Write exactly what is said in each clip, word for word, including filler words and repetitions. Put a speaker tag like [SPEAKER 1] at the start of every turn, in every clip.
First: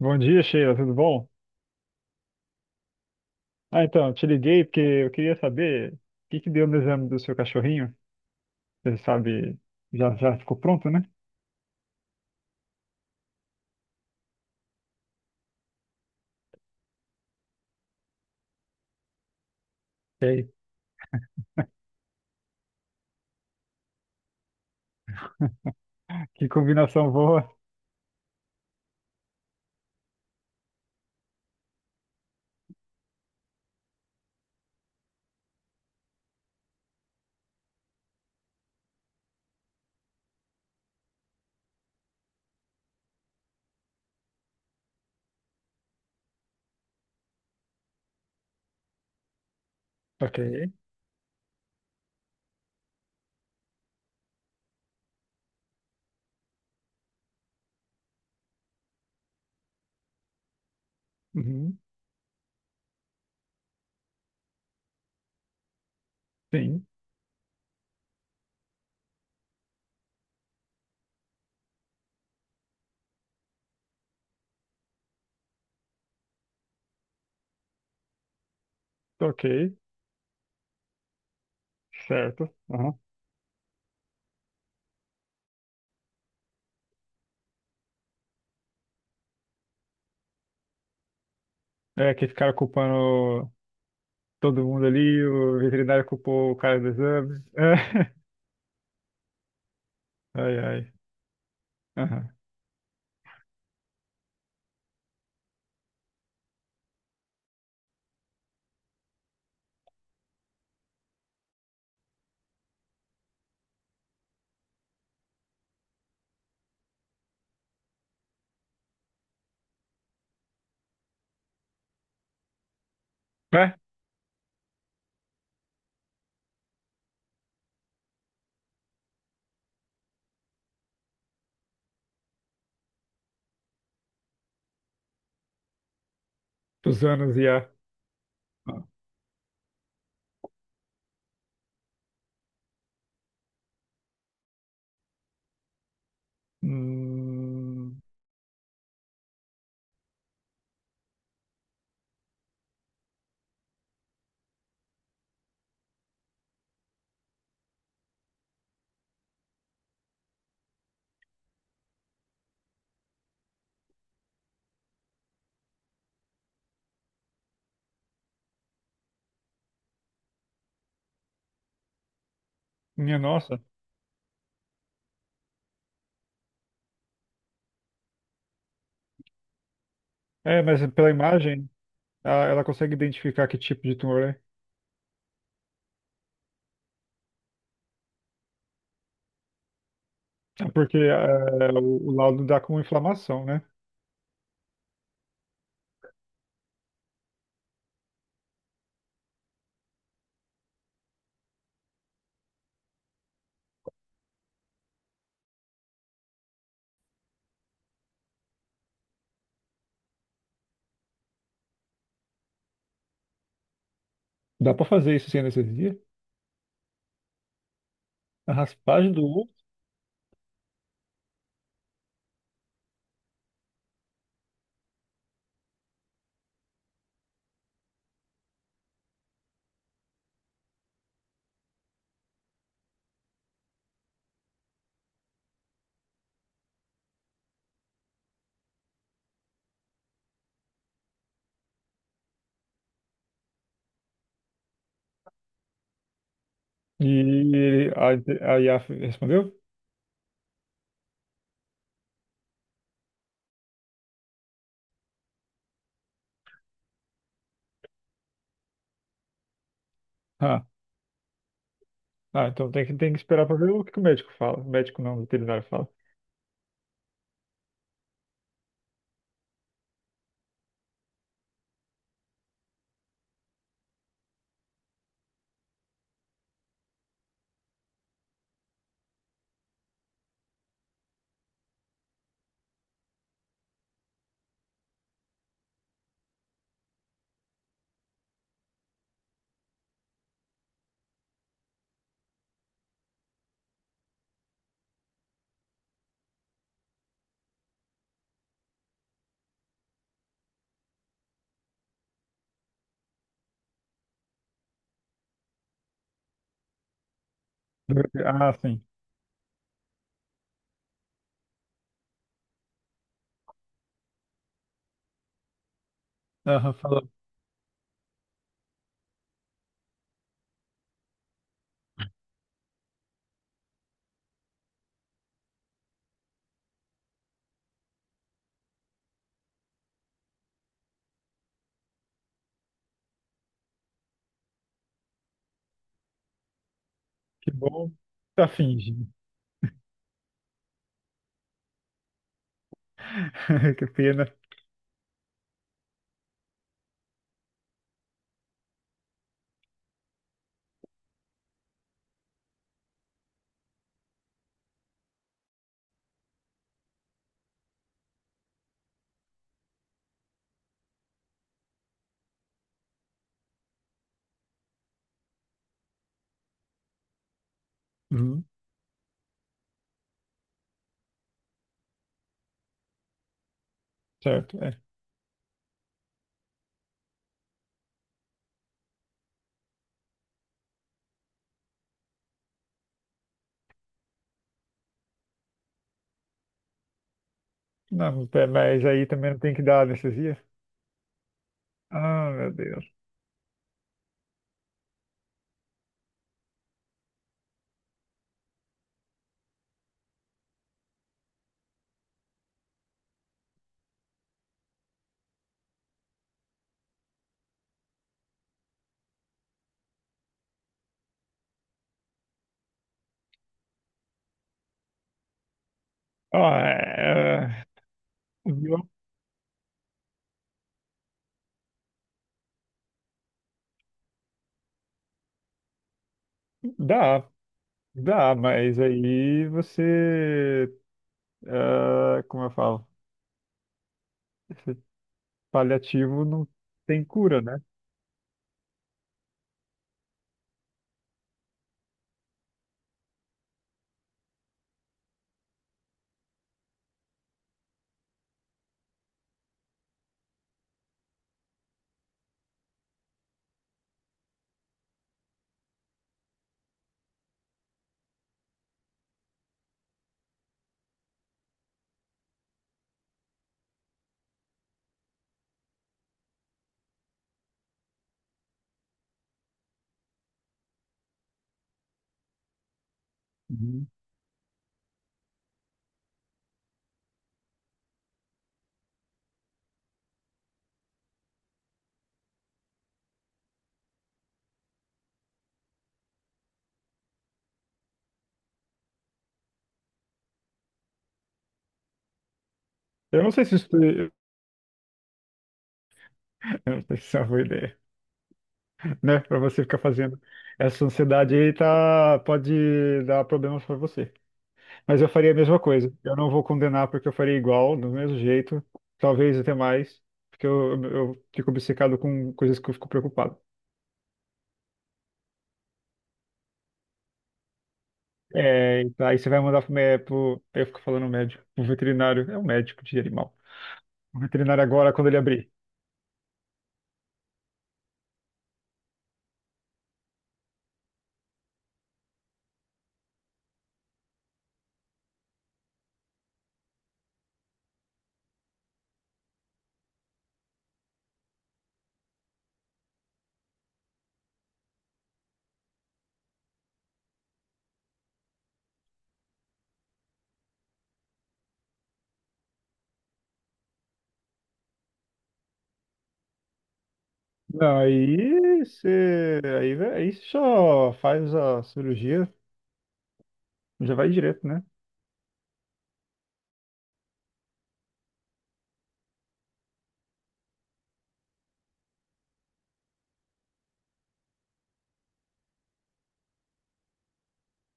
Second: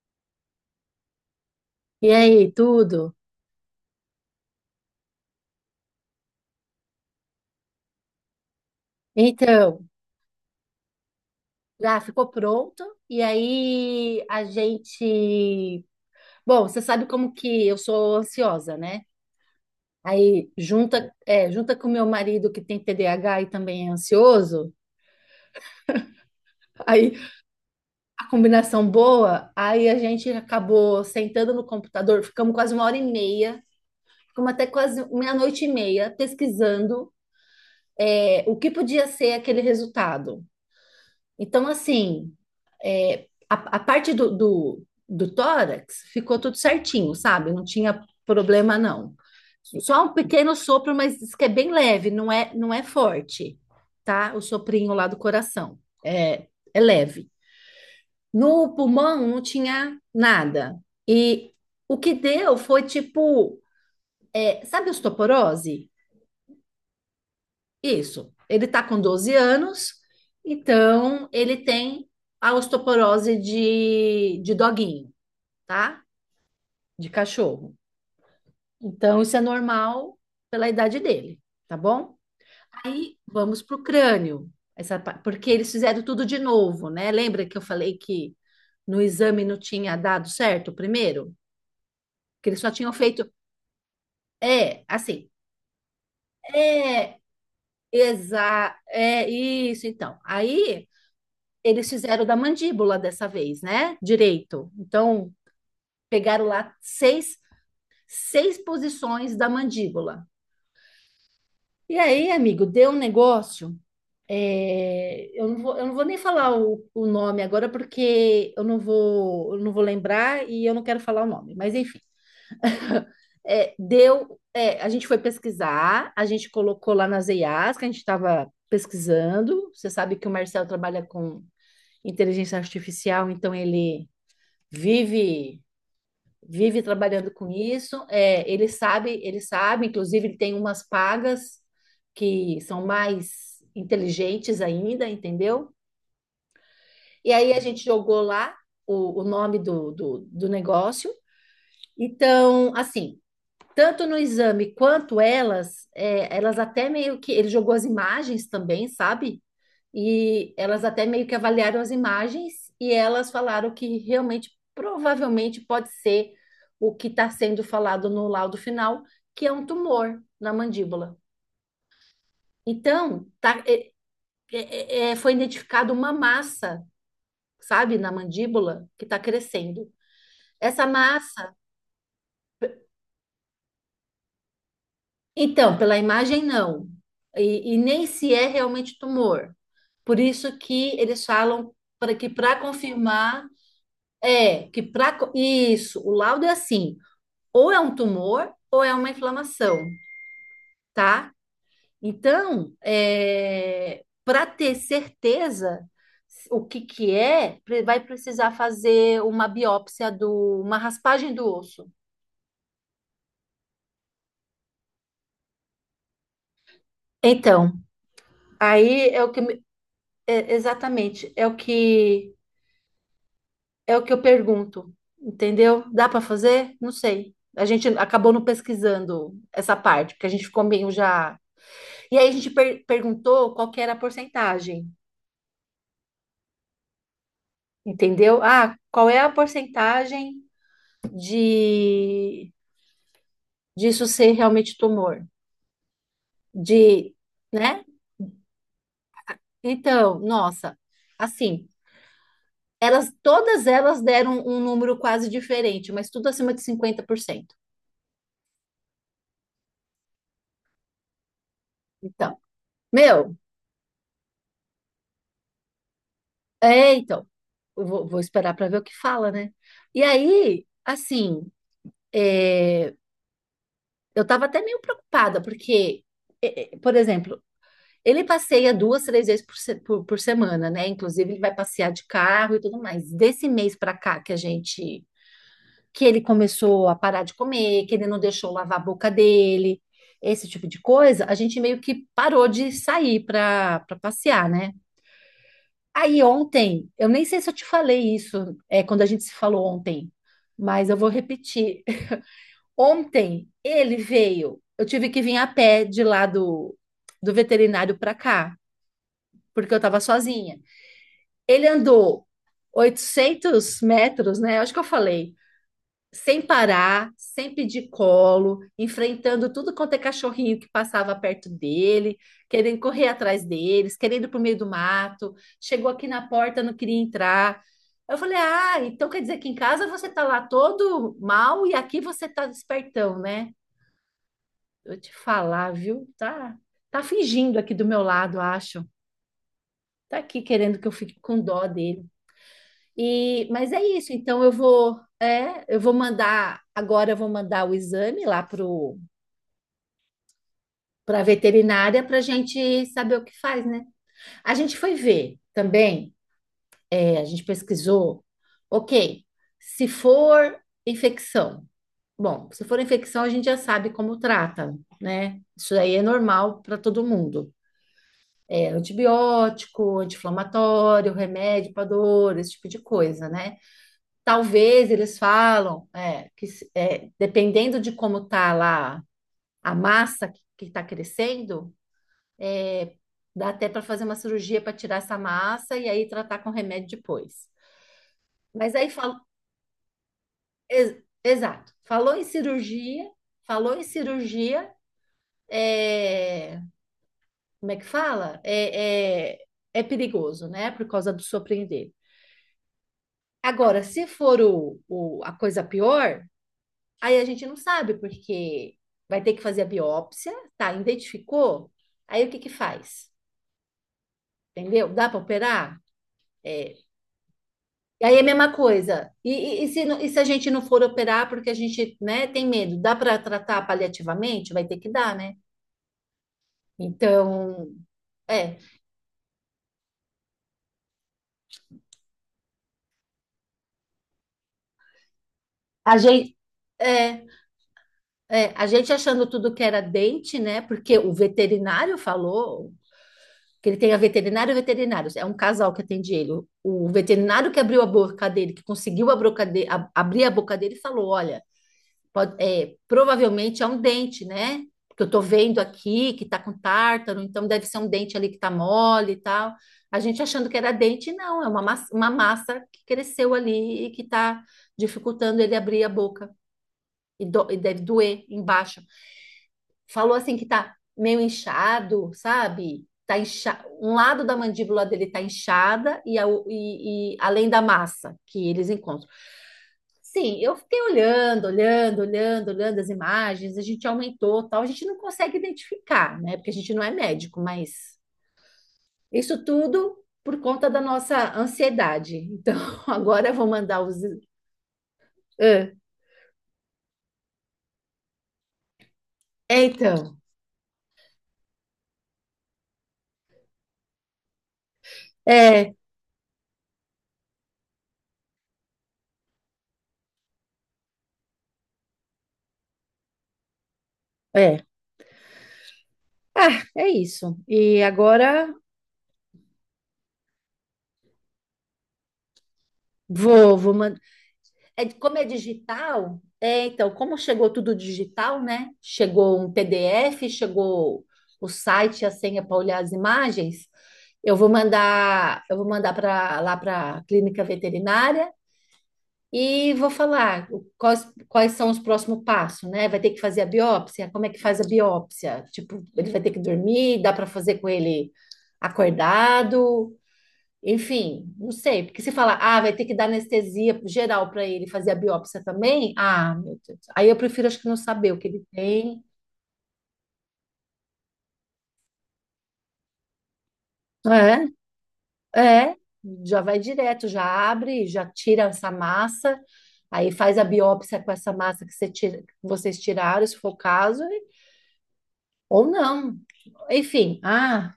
[SPEAKER 1] Bom dia, Sheila, tudo bom?
[SPEAKER 2] E aí, tudo?
[SPEAKER 1] Ah, então, eu te liguei porque eu queria saber o que que deu no exame do seu cachorrinho. Você sabe,
[SPEAKER 2] Então,
[SPEAKER 1] já, já ficou pronto, né?
[SPEAKER 2] já ficou pronto. E aí a gente. Bom, você sabe como que eu sou ansiosa, né?
[SPEAKER 1] Ok.
[SPEAKER 2] Aí junta, é, junta com meu marido que tem T D A H e também é ansioso.
[SPEAKER 1] Que combinação
[SPEAKER 2] Aí
[SPEAKER 1] boa.
[SPEAKER 2] a combinação boa. Aí a gente acabou sentando no computador, ficamos quase uma hora e meia, ficamos até quase meia-noite e meia pesquisando, é, o que podia ser aquele resultado. Então, assim. a, a parte do, do, do tórax ficou tudo certinho, sabe? Não tinha problema, não. Só um
[SPEAKER 1] Ok.
[SPEAKER 2] pequeno sopro, mas diz que é bem leve, não é, não é forte, tá? O soprinho lá do coração. É, é leve. No pulmão não tinha nada. E
[SPEAKER 1] Uhum.
[SPEAKER 2] o que deu foi tipo, é, sabe osteoporose?
[SPEAKER 1] Sim.
[SPEAKER 2] Isso. Ele tá com doze anos, então ele tem a osteoporose de, de doguinho, tá? De cachorro. Então, isso é
[SPEAKER 1] Ok.
[SPEAKER 2] normal pela idade dele, tá bom?
[SPEAKER 1] Certo. Uhum.
[SPEAKER 2] Aí vamos para o crânio, essa, pa- porque eles fizeram tudo de novo, né? Lembra que eu falei que no exame não tinha dado certo o primeiro?
[SPEAKER 1] É que
[SPEAKER 2] Que
[SPEAKER 1] ficaram
[SPEAKER 2] eles só tinham feito.
[SPEAKER 1] culpando todo
[SPEAKER 2] É,
[SPEAKER 1] mundo ali,
[SPEAKER 2] assim.
[SPEAKER 1] o veterinário culpou o cara do
[SPEAKER 2] É,
[SPEAKER 1] exame. É.
[SPEAKER 2] exa, é isso, então.
[SPEAKER 1] Ai,
[SPEAKER 2] Aí
[SPEAKER 1] ai.
[SPEAKER 2] eles fizeram
[SPEAKER 1] Uhum.
[SPEAKER 2] da mandíbula dessa vez, né? Direito. Então, pegaram lá seis, seis posições da mandíbula. E aí, amigo, deu um negócio. É, eu não vou, eu não vou nem falar o, o nome agora porque eu não vou, eu não vou lembrar e eu não quero falar o nome, mas enfim. É,
[SPEAKER 1] É,
[SPEAKER 2] deu, é, a gente foi pesquisar, a gente colocou lá nas E I As que a gente estava pesquisando. Você sabe que o Marcel trabalha com inteligência artificial, então ele vive vive
[SPEAKER 1] dos
[SPEAKER 2] trabalhando
[SPEAKER 1] anos e
[SPEAKER 2] com
[SPEAKER 1] a.
[SPEAKER 2] isso. É, ele
[SPEAKER 1] Ah.
[SPEAKER 2] sabe, ele sabe, inclusive ele tem umas pagas que são mais inteligentes ainda, entendeu? E aí a gente
[SPEAKER 1] Hum.
[SPEAKER 2] jogou lá o, o nome do, do, do negócio. Então, assim, tanto no exame quanto elas, é, elas até meio que. Ele jogou as imagens também, sabe? E elas até meio que avaliaram as imagens e elas falaram que realmente, provavelmente, pode ser o que está sendo falado no laudo final, que é um tumor na mandíbula.
[SPEAKER 1] Minha
[SPEAKER 2] Então,
[SPEAKER 1] nossa.
[SPEAKER 2] tá, é, é, é, é, foi identificado uma massa, sabe, na mandíbula que está crescendo.
[SPEAKER 1] É, mas
[SPEAKER 2] Essa
[SPEAKER 1] pela
[SPEAKER 2] massa.
[SPEAKER 1] imagem, ela, ela consegue identificar que tipo de tumor é.
[SPEAKER 2] Então, pela imagem, não. E, e nem se é realmente tumor. Por isso
[SPEAKER 1] É.
[SPEAKER 2] que
[SPEAKER 1] Porque
[SPEAKER 2] eles
[SPEAKER 1] é,
[SPEAKER 2] falam
[SPEAKER 1] o, o
[SPEAKER 2] para que
[SPEAKER 1] laudo
[SPEAKER 2] para
[SPEAKER 1] dá com
[SPEAKER 2] confirmar
[SPEAKER 1] inflamação, né?
[SPEAKER 2] é que para isso, o laudo é assim, ou é um tumor ou é uma inflamação, tá? Então, é, para ter certeza o que que é, pre- vai precisar fazer uma biópsia do, uma raspagem do osso.
[SPEAKER 1] Dá pra fazer isso sem anestesia?
[SPEAKER 2] Então,
[SPEAKER 1] A
[SPEAKER 2] aí
[SPEAKER 1] raspagem
[SPEAKER 2] é
[SPEAKER 1] do
[SPEAKER 2] o que
[SPEAKER 1] osso?
[SPEAKER 2] me- é, exatamente, é o que É o que eu pergunto, entendeu? Dá para fazer? Não sei. A gente acabou não pesquisando essa parte, porque a gente ficou meio já. E aí a gente per- perguntou qual que era a porcentagem, entendeu? Ah, qual é a porcentagem de disso ser realmente tumor? De, né?
[SPEAKER 1] E a, a I A F respondeu?
[SPEAKER 2] Então, nossa, assim, elas todas elas deram um número quase diferente, mas tudo acima de cinquenta por cento.
[SPEAKER 1] Ah.
[SPEAKER 2] Então,
[SPEAKER 1] Ah, então tem que, tem que
[SPEAKER 2] meu,
[SPEAKER 1] esperar pra ver o que que o médico fala. O médico não, o veterinário fala.
[SPEAKER 2] É, então, eu vou, vou esperar para ver o que fala, né? E aí, assim, é, eu tava até meio preocupada, porque, é, é, por exemplo, ele passeia duas, três vezes por, se- por, por semana, né? Inclusive, ele vai passear de carro e tudo mais. Desse mês para cá que a gente, que ele começou a parar de comer, que ele não deixou lavar a boca dele, esse tipo de coisa, a gente meio que parou de sair para para passear, né? Aí ontem, eu nem sei se eu te falei isso, é, quando a gente se falou ontem, mas eu vou repetir. Ontem ele veio, eu tive que vir a pé de lá do, do veterinário para
[SPEAKER 1] Ah,
[SPEAKER 2] cá,
[SPEAKER 1] sim.
[SPEAKER 2] porque eu estava sozinha. Ele andou oitocentos metros, né? Acho que eu falei sem
[SPEAKER 1] Aham, falou.
[SPEAKER 2] parar, sempre de colo, enfrentando tudo quanto é cachorrinho que passava perto dele, querendo correr atrás deles, querendo ir para o meio do mato. Chegou aqui na porta, não queria entrar. Eu falei: Ah, então quer dizer que em casa você tá lá todo mal e aqui você tá despertão, né? Eu te falar, viu? Tá, tá
[SPEAKER 1] Que
[SPEAKER 2] fingindo aqui do
[SPEAKER 1] bom.
[SPEAKER 2] meu lado,
[SPEAKER 1] Tá
[SPEAKER 2] acho.
[SPEAKER 1] fingindo.
[SPEAKER 2] Tá aqui querendo que eu fique com dó dele. E, mas é
[SPEAKER 1] Que
[SPEAKER 2] isso,
[SPEAKER 1] pena.
[SPEAKER 2] então eu vou, é, eu vou mandar, agora eu vou mandar o exame lá pro para a veterinária para a gente saber o que faz, né? A gente foi ver também, é, a gente pesquisou, ok, se for infecção, bom, se for infecção a gente já sabe como trata, né? Isso aí é normal para todo mundo.
[SPEAKER 1] Uhum.
[SPEAKER 2] É antibiótico, anti-inflamatório, remédio para dor, esse tipo de coisa, né?
[SPEAKER 1] Certo, é.
[SPEAKER 2] Talvez eles falam é, que se- é, dependendo de como tá lá a massa que está crescendo, é, dá até para fazer uma cirurgia para tirar essa massa e aí tratar com remédio depois.
[SPEAKER 1] Não, é,
[SPEAKER 2] Mas
[SPEAKER 1] mas
[SPEAKER 2] aí
[SPEAKER 1] aí
[SPEAKER 2] falo,
[SPEAKER 1] também não tem que dar anestesia?
[SPEAKER 2] ex- exato, falou em
[SPEAKER 1] Ah, meu Deus.
[SPEAKER 2] cirurgia, falou em cirurgia, é, como é que fala? É, é, é perigoso, né? Por causa do surpreender. Agora, se for o, o- a coisa pior. Aí a gente não sabe, porque vai ter que fazer a biópsia, tá? Identificou? Aí o que que faz? Entendeu? Dá para operar?
[SPEAKER 1] Ah,
[SPEAKER 2] É.
[SPEAKER 1] é,
[SPEAKER 2] E aí é a mesma
[SPEAKER 1] é, viu?
[SPEAKER 2] coisa. E, e- e se, não- e se a gente não for operar porque a gente, né, tem medo, dá para tratar paliativamente? Vai ter que dar, né?
[SPEAKER 1] Dá.
[SPEAKER 2] Então,
[SPEAKER 1] Dá,
[SPEAKER 2] é.
[SPEAKER 1] mas aí você, ah, como eu falo, esse
[SPEAKER 2] A
[SPEAKER 1] paliativo
[SPEAKER 2] gente,
[SPEAKER 1] não tem
[SPEAKER 2] é,
[SPEAKER 1] cura, né?
[SPEAKER 2] é, a gente achando tudo que era dente, né? Porque o veterinário falou, que ele tenha veterinário e veterinários. É um casal que atende ele. O, o veterinário que abriu a boca dele, que conseguiu a boca de- a- abrir a boca dele, falou: Olha, pode- é, provavelmente é um dente, né? Porque eu tô vendo aqui que tá com tártaro, então deve ser um dente ali que tá mole e tal. A gente achando que era dente, não, é uma massa, uma massa que cresceu ali e que tá dificultando ele abrir a boca. E, do- e deve doer embaixo. Falou assim que tá meio inchado, sabe? Tá incha...
[SPEAKER 1] Uhum.
[SPEAKER 2] Um lado da mandíbula dele tá inchada e, a, e, e além da massa que eles encontram. Sim, eu fiquei olhando, olhando, olhando, olhando as imagens, a gente aumentou, tal, a gente não consegue identificar, né? Porque a gente não é médico, mas isso tudo por conta da nossa ansiedade. Então,
[SPEAKER 1] Eu
[SPEAKER 2] agora
[SPEAKER 1] não
[SPEAKER 2] eu
[SPEAKER 1] sei
[SPEAKER 2] vou
[SPEAKER 1] se isso,
[SPEAKER 2] mandar os.
[SPEAKER 1] eu
[SPEAKER 2] Ah,
[SPEAKER 1] não sei se isso é uma boa ideia, né? Para você
[SPEAKER 2] É,
[SPEAKER 1] ficar
[SPEAKER 2] então,
[SPEAKER 1] fazendo essa ansiedade aí, tá, pode dar problemas para você. Mas eu faria a mesma
[SPEAKER 2] é,
[SPEAKER 1] coisa. Eu não vou condenar porque eu faria igual, do mesmo jeito, talvez até mais, porque eu, eu fico obcecado com coisas que eu fico preocupado.
[SPEAKER 2] é. Ah, é isso. E agora
[SPEAKER 1] É, então aí você vai mandar pro, mé- pro, eu fico falando médico, pro veterinário, é um médico de animal.
[SPEAKER 2] vou, vou, man-
[SPEAKER 1] O veterinário
[SPEAKER 2] É,
[SPEAKER 1] agora, quando ele
[SPEAKER 2] como é
[SPEAKER 1] abrir.
[SPEAKER 2] digital, é, então, como chegou tudo digital, né? Chegou um P D F, chegou o site, a senha para olhar as imagens. Eu vou mandar, eu vou mandar para lá para a clínica veterinária e vou falar o- quais, quais são os próximos passos, né? Vai ter que fazer a biópsia? Como é que faz a biópsia? Tipo, ele vai ter que dormir, dá para fazer com ele acordado? Enfim, não sei, porque se falar, ah, vai ter que dar anestesia geral para ele fazer a biópsia também, ah, meu Deus. Aí eu prefiro, acho que não
[SPEAKER 1] Não,
[SPEAKER 2] saber o que ele
[SPEAKER 1] aí
[SPEAKER 2] tem.
[SPEAKER 1] você. Aí, vai aí você só faz a cirurgia, já vai direto, né?
[SPEAKER 2] É, é, já vai direto, já abre, já tira essa massa, aí faz a biópsia com essa massa que você tira- que vocês tiraram, se for o caso, e- ou não. Enfim, ah,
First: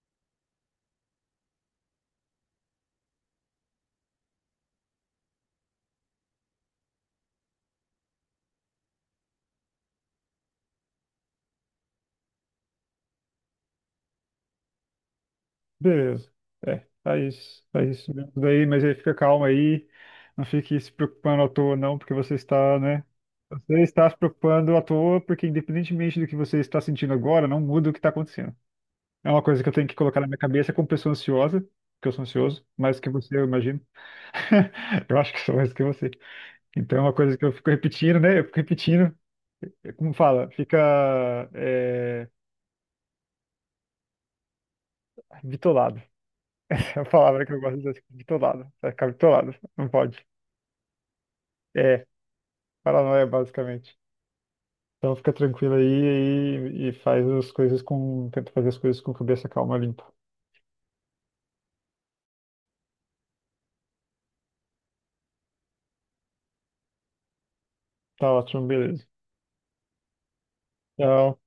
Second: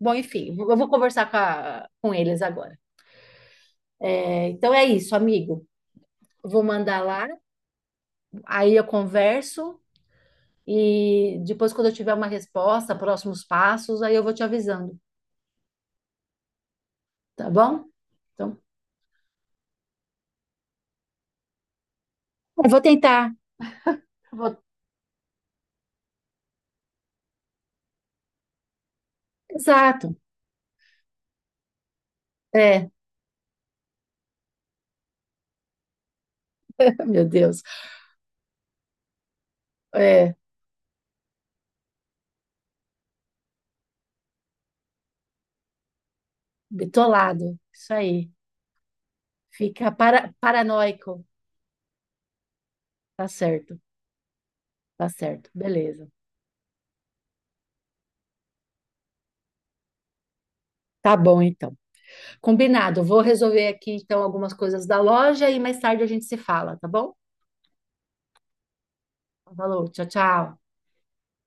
[SPEAKER 2] bom, enfim, eu vou conversar com, a- com eles agora. É, então é isso, amigo. Vou mandar lá, aí eu converso. E depois, quando eu tiver uma resposta, próximos passos, aí eu vou te avisando,
[SPEAKER 1] Beleza. É,
[SPEAKER 2] tá
[SPEAKER 1] faz,
[SPEAKER 2] bom?
[SPEAKER 1] faz isso mesmo
[SPEAKER 2] Então,
[SPEAKER 1] daí, mas aí fica calmo aí. Não fique se preocupando à toa, não, porque você
[SPEAKER 2] eu
[SPEAKER 1] está,
[SPEAKER 2] vou
[SPEAKER 1] né?
[SPEAKER 2] tentar.
[SPEAKER 1] Você está se
[SPEAKER 2] vou...
[SPEAKER 1] preocupando à toa, porque independentemente do que você está sentindo agora, não muda o que está acontecendo. É uma coisa que eu tenho que
[SPEAKER 2] exato.
[SPEAKER 1] colocar na minha cabeça como pessoa ansiosa, que eu sou ansioso,
[SPEAKER 2] É,
[SPEAKER 1] mais que você, eu imagino. Eu acho que sou mais que você. Então é uma
[SPEAKER 2] meu
[SPEAKER 1] coisa que eu
[SPEAKER 2] Deus.
[SPEAKER 1] fico repetindo, né? Eu fico repetindo, é como
[SPEAKER 2] É,
[SPEAKER 1] fala, fica é, bitolado. É a palavra que
[SPEAKER 2] bitolado.
[SPEAKER 1] eu gosto de
[SPEAKER 2] Isso
[SPEAKER 1] usar,
[SPEAKER 2] aí.
[SPEAKER 1] bitolado. Vai ficar bitolado, não
[SPEAKER 2] Fica
[SPEAKER 1] pode.
[SPEAKER 2] para... paranoico.
[SPEAKER 1] É, paranoia,
[SPEAKER 2] Tá certo,
[SPEAKER 1] basicamente.
[SPEAKER 2] tá
[SPEAKER 1] Então fica
[SPEAKER 2] certo.
[SPEAKER 1] tranquilo aí
[SPEAKER 2] Beleza.
[SPEAKER 1] e, e faz as coisas com. Tenta fazer as coisas com cabeça calma, limpa.
[SPEAKER 2] Tá bom, então. Combinado. Vou resolver aqui, então, algumas coisas da loja e mais tarde a gente se fala, tá bom?
[SPEAKER 1] Tá ótimo, beleza.
[SPEAKER 2] Falou, tchau, tchau.
[SPEAKER 1] Tchau.